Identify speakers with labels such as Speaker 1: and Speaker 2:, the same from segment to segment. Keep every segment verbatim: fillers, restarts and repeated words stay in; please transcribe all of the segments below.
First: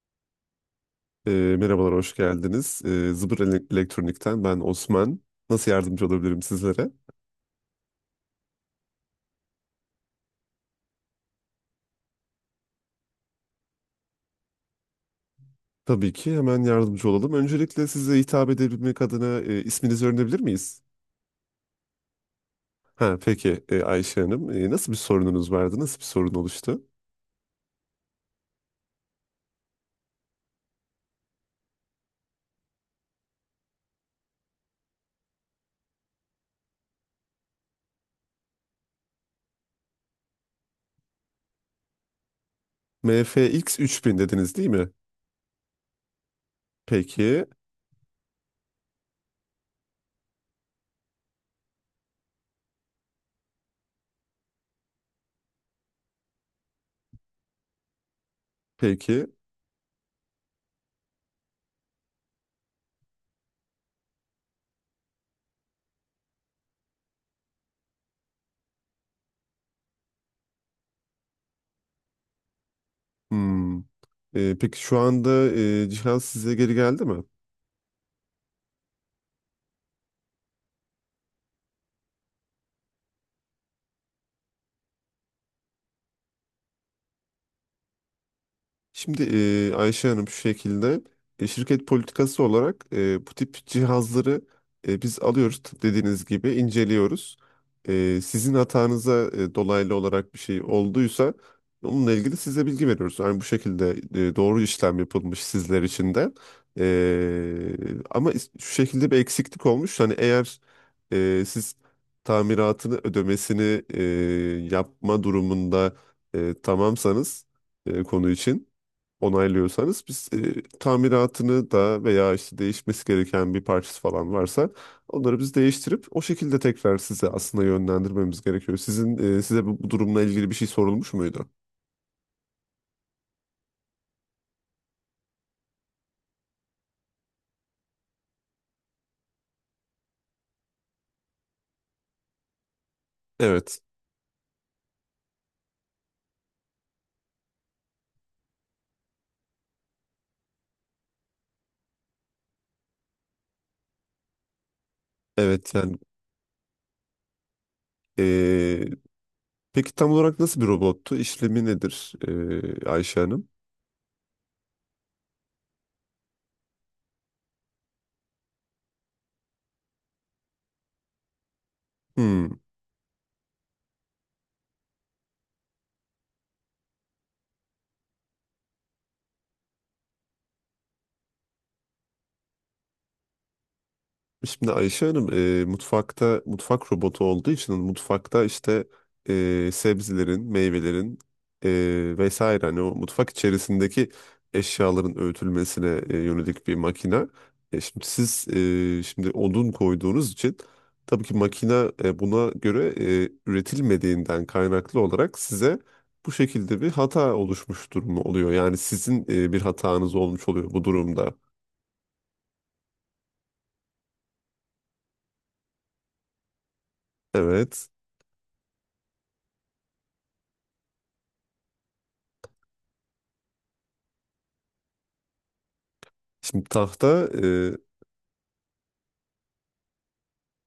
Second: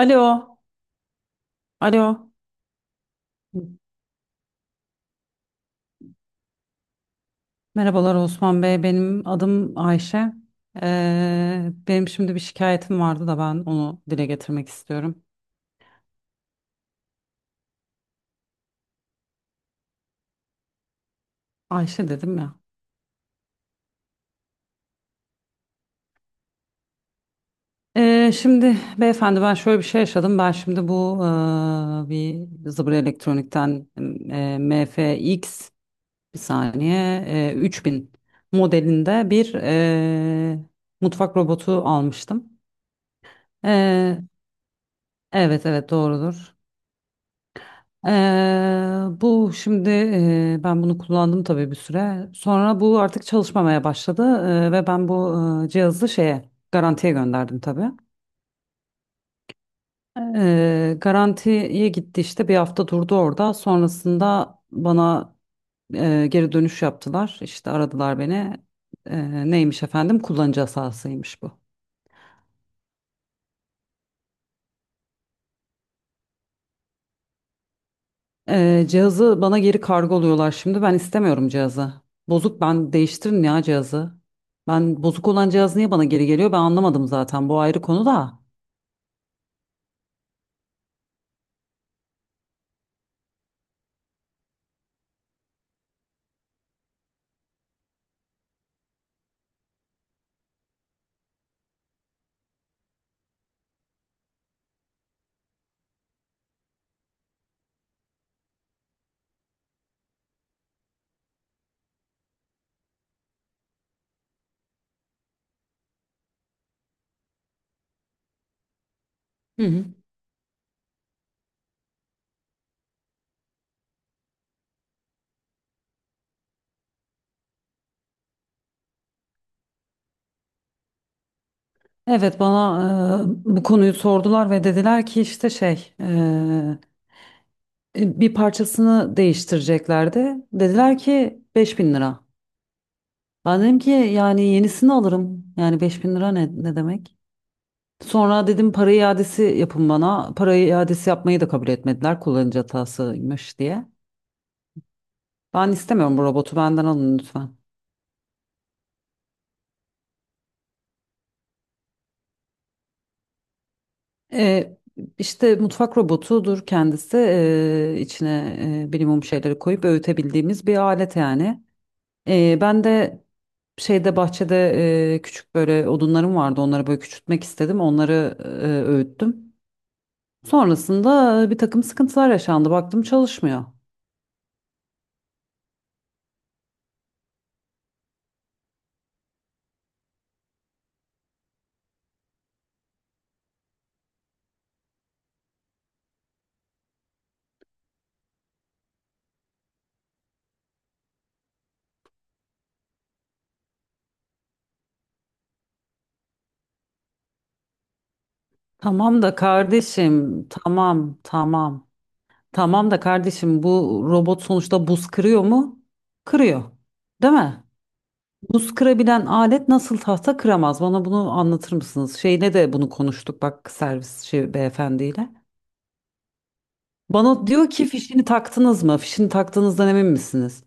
Speaker 1: Alo,
Speaker 2: Ee, merhabalar, hoş
Speaker 1: alo.
Speaker 2: geldiniz. Ee, Zıbır Ele- Elektronik'ten ben Osman. Nasıl yardımcı olabilirim sizlere?
Speaker 1: Merhabalar Osman Bey, benim adım Ayşe. Ee, benim şimdi bir şikayetim vardı da ben onu dile getirmek istiyorum.
Speaker 2: Tabii ki hemen yardımcı olalım. Öncelikle size hitap edebilmek adına e, isminizi öğrenebilir miyiz?
Speaker 1: Ayşe dedim ya.
Speaker 2: Ha, peki e, Ayşe Hanım, e, nasıl bir sorununuz vardı? Nasıl bir sorun oluştu?
Speaker 1: Ee, şimdi beyefendi ben şöyle bir şey yaşadım. Ben şimdi bu eee, bir Zıbır Elektronik'ten eee, M F X, bir saniye, eee, üç bin modelinde bir eee, mutfak robotu almıştım.
Speaker 2: M F X üç bin
Speaker 1: Eee,
Speaker 2: dediniz değil mi?
Speaker 1: evet evet doğrudur.
Speaker 2: Peki,
Speaker 1: Eee, bu şimdi eee, ben bunu kullandım tabii bir süre. Sonra bu artık çalışmamaya başladı eee, ve ben bu eee, cihazı şeye garantiye gönderdim tabii.
Speaker 2: peki.
Speaker 1: Eee, garantiye gitti işte bir hafta durdu orada. Sonrasında bana eee, geri dönüş yaptılar. İşte aradılar beni. Eee, neymiş efendim? Kullanıcı hatasıymış bu.
Speaker 2: Hmm. Ee, peki şu anda e, Cihan size geri geldi mi?
Speaker 1: Ee, cihazı bana geri kargoluyorlar şimdi. Ben istemiyorum cihazı. Bozuk, ben değiştirin ya cihazı. Ben bozuk olan cihaz niye bana geri geliyor? Ben anlamadım zaten. Bu ayrı konu da.
Speaker 2: Şimdi e, Ayşe Hanım şu şekilde, e, şirket politikası olarak e, bu tip cihazları e, biz alıyoruz tıp dediğiniz gibi inceliyoruz. E, sizin hatanıza e, dolaylı olarak bir şey olduysa onunla ilgili size bilgi veriyoruz. Yani bu şekilde e, doğru işlem yapılmış sizler için de. E, ama is- şu şekilde bir eksiklik olmuş. Hani eğer e, siz tamiratını ödemesini e, yapma durumunda e, tamamsanız e, konu için
Speaker 1: Hı hı.
Speaker 2: onaylıyorsanız biz e, tamiratını da veya işte değişmesi gereken bir parçası falan varsa onları biz değiştirip o şekilde tekrar size aslında yönlendirmemiz gerekiyor. Sizin e, size bu, bu durumla ilgili bir şey sorulmuş muydu?
Speaker 1: Evet, bana e, bu konuyu sordular ve dediler ki işte şey, e, e, bir parçasını değiştireceklerdi. Dediler ki beş bin lira. Ben
Speaker 2: Evet.
Speaker 1: dedim ki yani yenisini alırım. Yani beş bin lira ne, ne demek? Sonra dedim para iadesi yapın bana. Para iadesi yapmayı da kabul etmediler, kullanıcı hatasıymış diye. Ben
Speaker 2: Evet yani,
Speaker 1: istemiyorum, bu robotu benden alın lütfen.
Speaker 2: e, peki tam olarak nasıl bir robottu? İşlemi nedir e, Ayşe Hanım?
Speaker 1: Ee, işte mutfak robotudur kendisi. Ee, içine e, bilimum şeyleri koyup öğütebildiğimiz bir alet yani. Ee,
Speaker 2: Hmm.
Speaker 1: ben de şeyde, bahçede e, küçük böyle odunlarım vardı. Onları böyle küçültmek istedim. Onları e, öğüttüm. Sonrasında bir takım sıkıntılar yaşandı. Baktım çalışmıyor.
Speaker 2: Şimdi Ayşe Hanım, e, mutfakta mutfak robotu olduğu için mutfakta işte, e, sebzelerin, meyvelerin e, vesaire hani o mutfak içerisindeki eşyaların öğütülmesine e, yönelik bir makine. E, şimdi siz, e, şimdi odun koyduğunuz için tabii ki makine e, buna göre e, üretilmediğinden kaynaklı olarak size bu şekilde bir hata oluşmuş durumu oluyor. Yani sizin
Speaker 1: Tamam da
Speaker 2: e, bir hatanız
Speaker 1: kardeşim,
Speaker 2: olmuş oluyor bu
Speaker 1: tamam,
Speaker 2: durumda.
Speaker 1: tamam. Tamam da kardeşim, bu robot sonuçta buz kırıyor mu? Kırıyor. Değil mi?
Speaker 2: Evet.
Speaker 1: Buz kırabilen alet nasıl tahta kıramaz? Bana bunu anlatır mısınız? Şeyle de bunu konuştuk bak, servis şey, beyefendiyle.
Speaker 2: Şimdi tahta
Speaker 1: Bana diyor ki fişini taktınız mı? Fişini taktığınızdan emin misiniz?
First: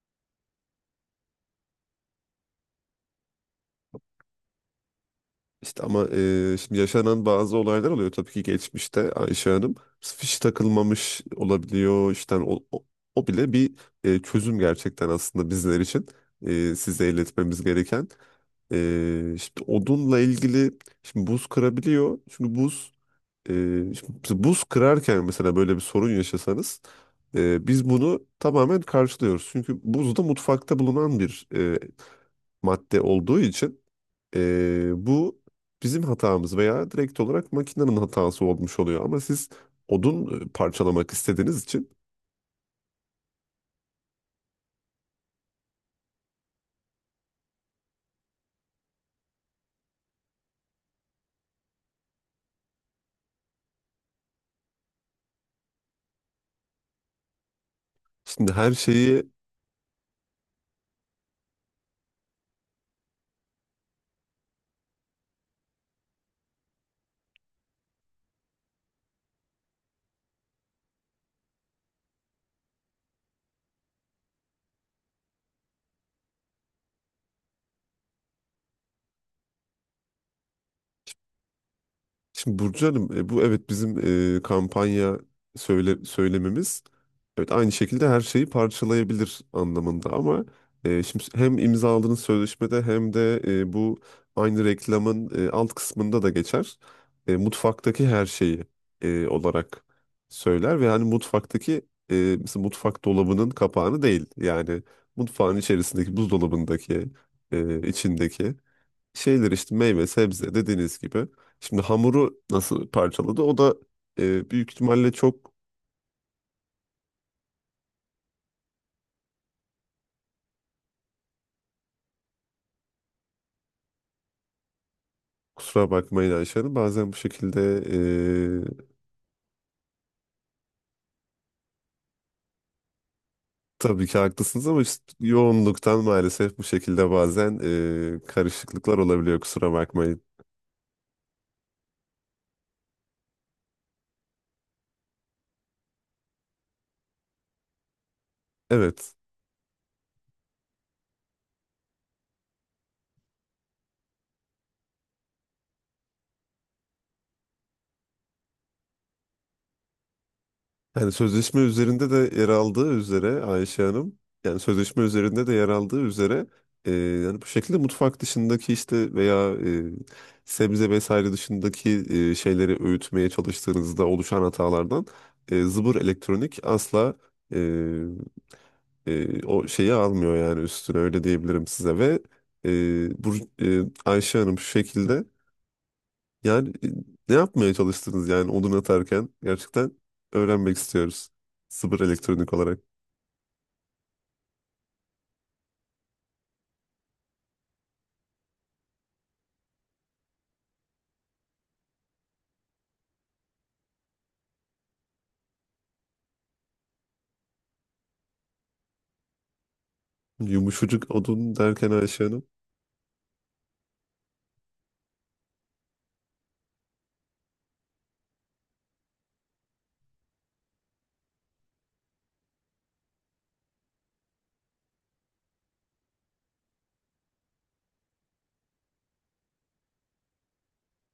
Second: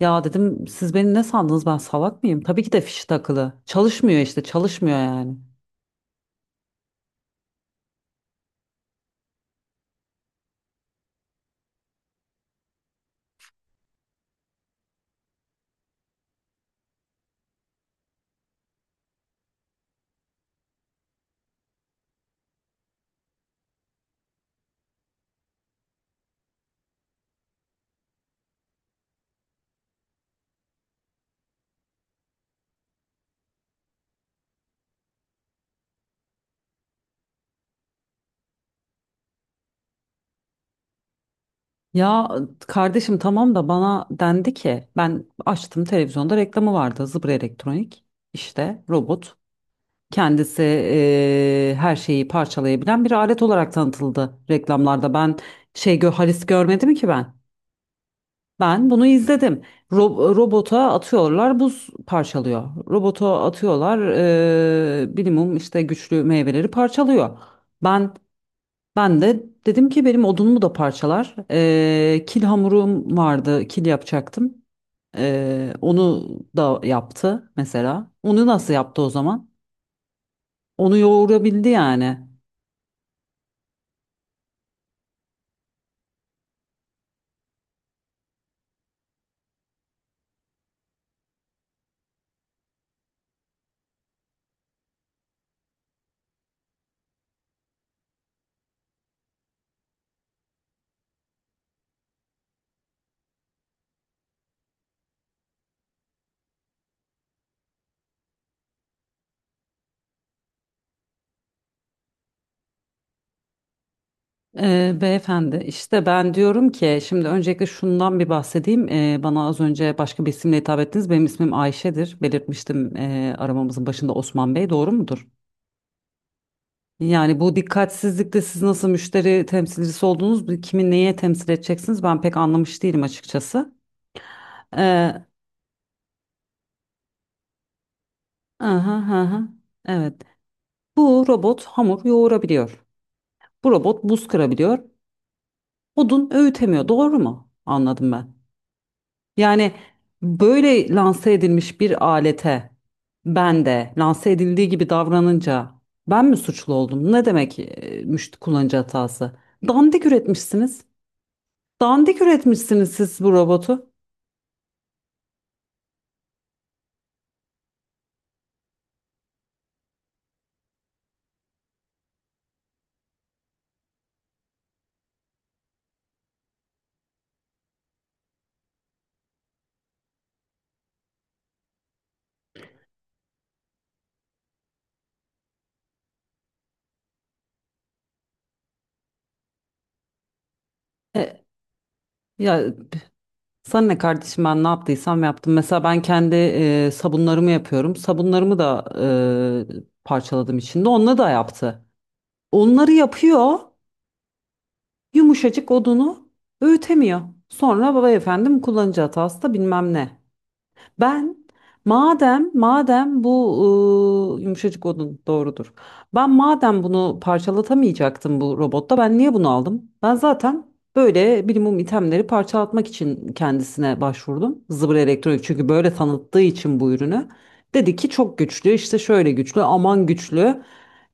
Speaker 1: Ya dedim siz beni ne sandınız, ben salak mıyım? Tabii ki de fişi takılı. Çalışmıyor işte, çalışmıyor yani.
Speaker 2: İşte ama e, şimdi yaşanan bazı olaylar oluyor tabii ki geçmişte Ayşe Hanım. Fiş takılmamış olabiliyor. İşte o, o, o bile bir e, çözüm gerçekten aslında bizler için. E, size iletmemiz gereken. E, işte odunla ilgili şimdi buz kırabiliyor. Çünkü buz e, şimdi buz kırarken mesela böyle bir sorun yaşasanız e, biz bunu tamamen karşılıyoruz. Çünkü buz da mutfakta bulunan bir e, madde olduğu için ee, bu bizim hatamız veya direkt olarak makinenin hatası olmuş oluyor. Ama siz odun e, parçalamak istediğiniz için
Speaker 1: Ya kardeşim, tamam da bana dendi ki, ben açtım televizyonda reklamı vardı, Zıbra Elektronik işte robot kendisi eee, her şeyi parçalayabilen bir alet olarak tanıtıldı reklamlarda. Ben şey gö Halis görmedim ki, ben
Speaker 2: şimdi her
Speaker 1: ben bunu
Speaker 2: şeyi
Speaker 1: izledim. Ro- robota atıyorlar, buz parçalıyor, robota atıyorlar, eee minimum işte güçlü meyveleri parçalıyor. Ben ben de dedim ki benim odunumu da parçalar. Ee, kil hamurum vardı, kil yapacaktım. Ee, onu da yaptı mesela. Onu nasıl yaptı o zaman? Onu yoğurabildi yani.
Speaker 2: Şimdi Burcu Hanım, e, bu evet bizim e, kampanya söyle, söylememiz evet aynı şekilde her şeyi parçalayabilir anlamında ama e, şimdi hem imzaladığınız sözleşmede hem de e, bu aynı reklamın e, alt kısmında da geçer. E, mutfaktaki her şeyi, e, olarak söyler ve hani mutfaktaki e, mesela mutfak dolabının kapağını değil yani mutfağın içerisindeki buzdolabındaki e, içindeki şeyler işte meyve, sebze dediğiniz gibi. Şimdi hamuru nasıl parçaladı? O da e, büyük
Speaker 1: Ee,
Speaker 2: ihtimalle çok.
Speaker 1: beyefendi işte ben diyorum ki şimdi öncelikle şundan bir bahsedeyim. Ee, bana az önce başka bir isimle hitap ettiniz. Benim ismim Ayşe'dir. Belirtmiştim ee, aramamızın başında Osman Bey. Doğru mudur?
Speaker 2: Kusura bakmayın Ayşe Hanım. Bazen bu
Speaker 1: Yani bu
Speaker 2: şekilde,
Speaker 1: dikkatsizlikte siz nasıl
Speaker 2: e,
Speaker 1: müşteri temsilcisi oldunuz, bu kimi neye temsil edeceksiniz, ben pek anlamış değilim açıkçası.
Speaker 2: tabii ki haklısınız ama işte
Speaker 1: Ee,
Speaker 2: yoğunluktan maalesef bu şekilde bazen e,
Speaker 1: aha,
Speaker 2: karışıklıklar olabiliyor
Speaker 1: aha,
Speaker 2: kusura bakmayın.
Speaker 1: evet. Bu robot hamur yoğurabiliyor. Bu robot buz kırabiliyor. Odun öğütemiyor. Doğru mu? Anladım ben.
Speaker 2: Evet.
Speaker 1: Yani böyle lanse edilmiş bir alete ben de lanse edildiği gibi davranınca ben mi suçlu oldum? Ne demek e, müşteri kullanıcı hatası? Dandik üretmişsiniz.
Speaker 2: Yani sözleşme üzerinde
Speaker 1: Dandik
Speaker 2: de yer
Speaker 1: üretmişsiniz
Speaker 2: aldığı
Speaker 1: siz bu
Speaker 2: üzere Ayşe
Speaker 1: robotu.
Speaker 2: Hanım, yani sözleşme üzerinde de yer aldığı üzere e, yani bu şekilde mutfak dışındaki işte veya e, sebze vesaire dışındaki e, şeyleri öğütmeye çalıştığınızda oluşan hatalardan e, Zıbır Elektronik asla e, e, o şeyi almıyor yani üstüne öyle diyebilirim size ve e, bu e, Ayşe Hanım şu şekilde yani e, ne yapmaya çalıştınız yani odun atarken? Gerçekten öğrenmek istiyoruz.
Speaker 1: E,
Speaker 2: Sıfır elektronik
Speaker 1: ya
Speaker 2: olarak.
Speaker 1: sana ne kardeşim, ben ne yaptıysam yaptım. Mesela ben kendi e, sabunlarımı yapıyorum. Sabunlarımı da e, parçaladım içinde. Onunla da yaptı. Onları yapıyor. Yumuşacık odunu öğütemiyor. Sonra baba efendim kullanıcı hatası da bilmem ne.
Speaker 2: Yumuşacık
Speaker 1: Ben
Speaker 2: odun derken Ayşe Hanım.
Speaker 1: madem madem bu e, yumuşacık odun doğrudur. Ben madem bunu parçalatamayacaktım bu robotta, ben niye bunu aldım? Ben zaten böyle minimum itemleri parçalatmak için kendisine başvurdum. Zıbır Elektronik, çünkü böyle tanıttığı için bu ürünü. Dedi ki çok güçlü işte, şöyle güçlü, aman güçlü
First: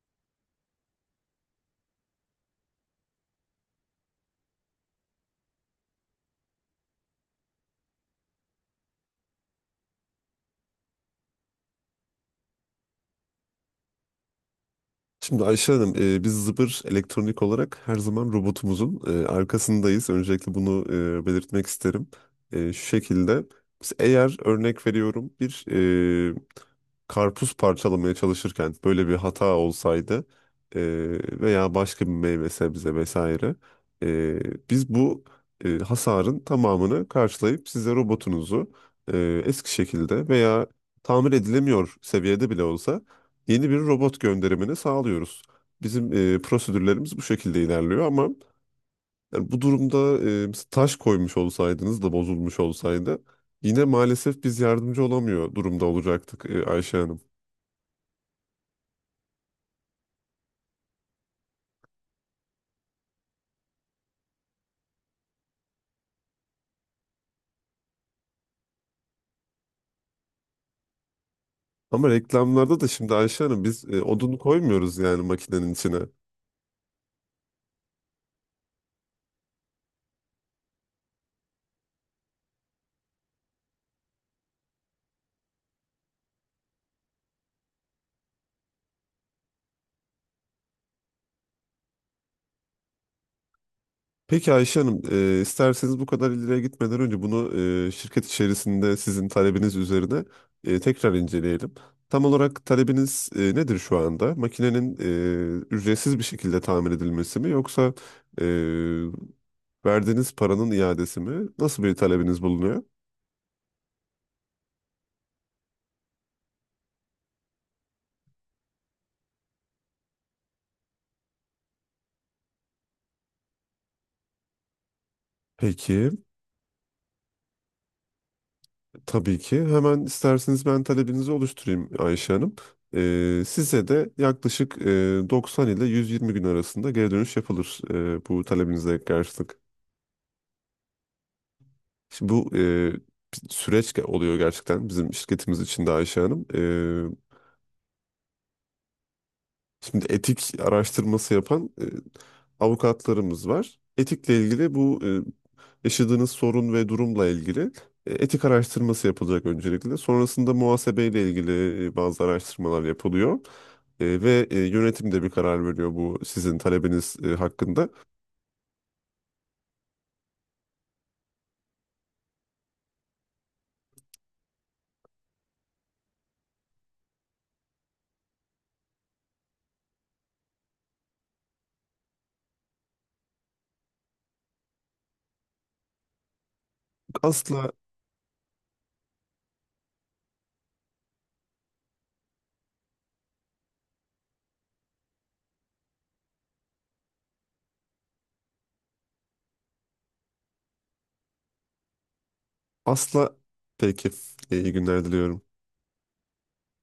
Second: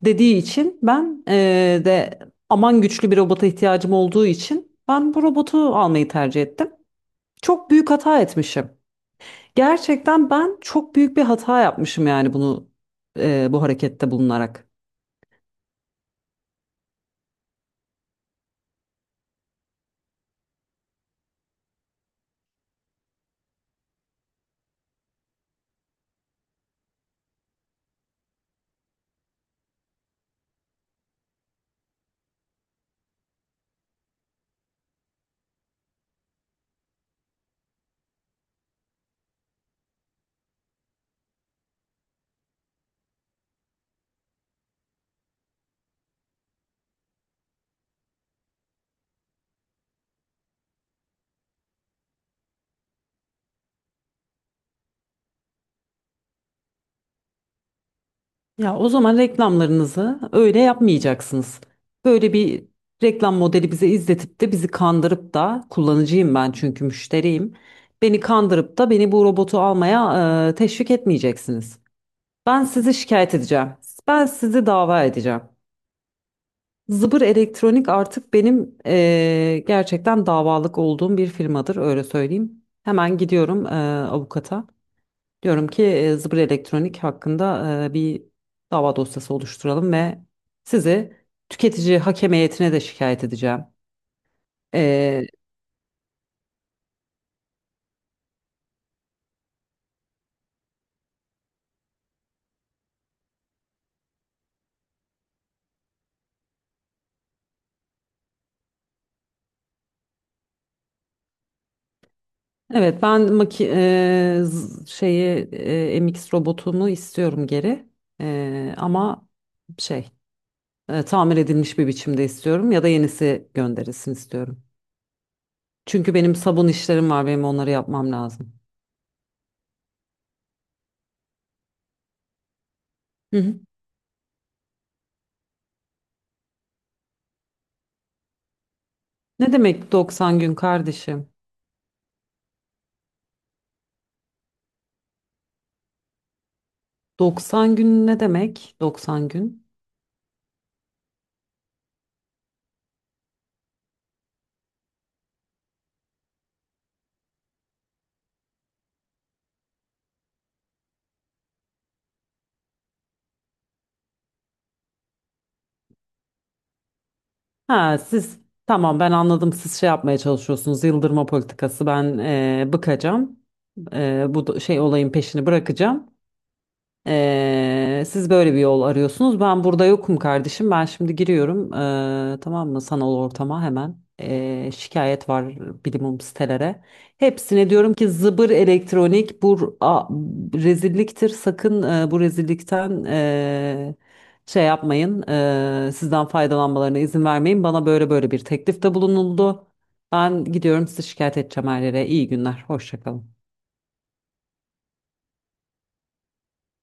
Speaker 1: dediği için ben e, de, aman güçlü bir robota ihtiyacım olduğu için ben bu robotu almayı tercih ettim. Çok büyük hata etmişim. Gerçekten ben çok büyük bir hata yapmışım yani bunu e, bu harekette bulunarak.
Speaker 2: Şimdi Ayşe Hanım, e, biz Zıbır Elektronik olarak her zaman robotumuzun e, arkasındayız. Öncelikle bunu e, belirtmek isterim. E, şu şekilde, biz eğer örnek veriyorum bir e, karpuz parçalamaya çalışırken böyle bir hata olsaydı e, veya başka bir meyve sebze vesaire, e, biz bu e, hasarın tamamını karşılayıp size robotunuzu e, eski şekilde veya tamir edilemiyor seviyede bile olsa yeni bir robot gönderimini sağlıyoruz. Bizim e, prosedürlerimiz bu şekilde ilerliyor ama yani bu durumda e, mesela taş koymuş olsaydınız da bozulmuş olsaydı yine maalesef biz yardımcı olamıyor durumda olacaktık e, Ayşe Hanım.
Speaker 1: Ya o zaman reklamlarınızı öyle yapmayacaksınız. Böyle bir reklam modeli bize izletip de bizi kandırıp da, kullanıcıyım ben çünkü, müşteriyim. Beni kandırıp da beni bu robotu almaya e, teşvik etmeyeceksiniz.
Speaker 2: Ama
Speaker 1: Ben
Speaker 2: reklamlarda da
Speaker 1: sizi
Speaker 2: şimdi
Speaker 1: şikayet
Speaker 2: Ayşe Hanım
Speaker 1: edeceğim.
Speaker 2: biz e,
Speaker 1: Ben
Speaker 2: odun
Speaker 1: sizi
Speaker 2: koymuyoruz
Speaker 1: dava
Speaker 2: yani
Speaker 1: edeceğim.
Speaker 2: makinenin içine.
Speaker 1: Zıbır Elektronik artık benim eee, gerçekten davalık olduğum bir firmadır, öyle söyleyeyim. Hemen gidiyorum eee, avukata. Diyorum ki eee, Zıbır Elektronik hakkında eee, bir dava dosyası oluşturalım ve sizi tüketici hakem heyetine de şikayet edeceğim.
Speaker 2: Peki Ayşe Hanım,
Speaker 1: Eee,
Speaker 2: e, isterseniz bu kadar ileriye gitmeden önce bunu e, şirket içerisinde sizin talebiniz üzerine e, tekrar inceleyelim. Tam olarak talebiniz e, nedir şu anda? Makinenin e, ücretsiz bir şekilde tamir edilmesi mi yoksa e, verdiğiniz paranın iadesi mi? Nasıl bir talebiniz bulunuyor?
Speaker 1: evet ben maki eee, z- şeyi eee, M X robotumu istiyorum geri. Eee, ama şey, e, tamir edilmiş bir biçimde istiyorum ya da yenisi gönderilsin istiyorum.
Speaker 2: Peki.
Speaker 1: Çünkü benim sabun işlerim var, benim onları yapmam lazım.
Speaker 2: Tabii ki. Hemen isterseniz ben talebinizi oluşturayım Ayşe Hanım.
Speaker 1: Hı
Speaker 2: Ee,
Speaker 1: hı.
Speaker 2: size de yaklaşık e, doksan ile yüz yirmi gün arasında geri dönüş yapılır, e, bu talebinize
Speaker 1: Ne
Speaker 2: karşılık.
Speaker 1: demek doksan gün kardeşim?
Speaker 2: Şimdi bu e, bir süreç ge- oluyor gerçekten bizim şirketimiz için de Ayşe Hanım. Ee,
Speaker 1: doksan gün ne demek? doksan gün.
Speaker 2: Şimdi etik araştırması yapan e, avukatlarımız var. Etikle ilgili bu e, yaşadığınız sorun ve durumla ilgili e, etik araştırması yapılacak öncelikle. Sonrasında muhasebeyle ilgili e, bazı araştırmalar yapılıyor. E, ve e, yönetim de bir karar veriyor bu sizin talebiniz e, hakkında.
Speaker 1: Ha siz, tamam ben anladım, siz şey yapmaya çalışıyorsunuz, yıldırma politikası, ben e, bıkacağım. E, bu da- şey olayın peşini bırakacağım. Ee, siz böyle bir yol arıyorsunuz. Ben burada yokum kardeşim. Ben şimdi giriyorum. ee, tamam mı? Sanal ortama hemen. Ee, şikayet var bilimum sitelere.
Speaker 2: Asla,
Speaker 1: Hepsine diyorum ki Zıbır Elektronik bu a- rezilliktir. Sakın e, bu rezillikten e, şey yapmayın. E, sizden faydalanmalarına izin vermeyin. Bana böyle böyle bir teklifte bulunuldu. Ben gidiyorum, sizi şikayet edeceğim her yere. İyi günler. Hoşça
Speaker 2: asla.
Speaker 1: kalın.
Speaker 2: Peki, e, iyi günler diliyorum.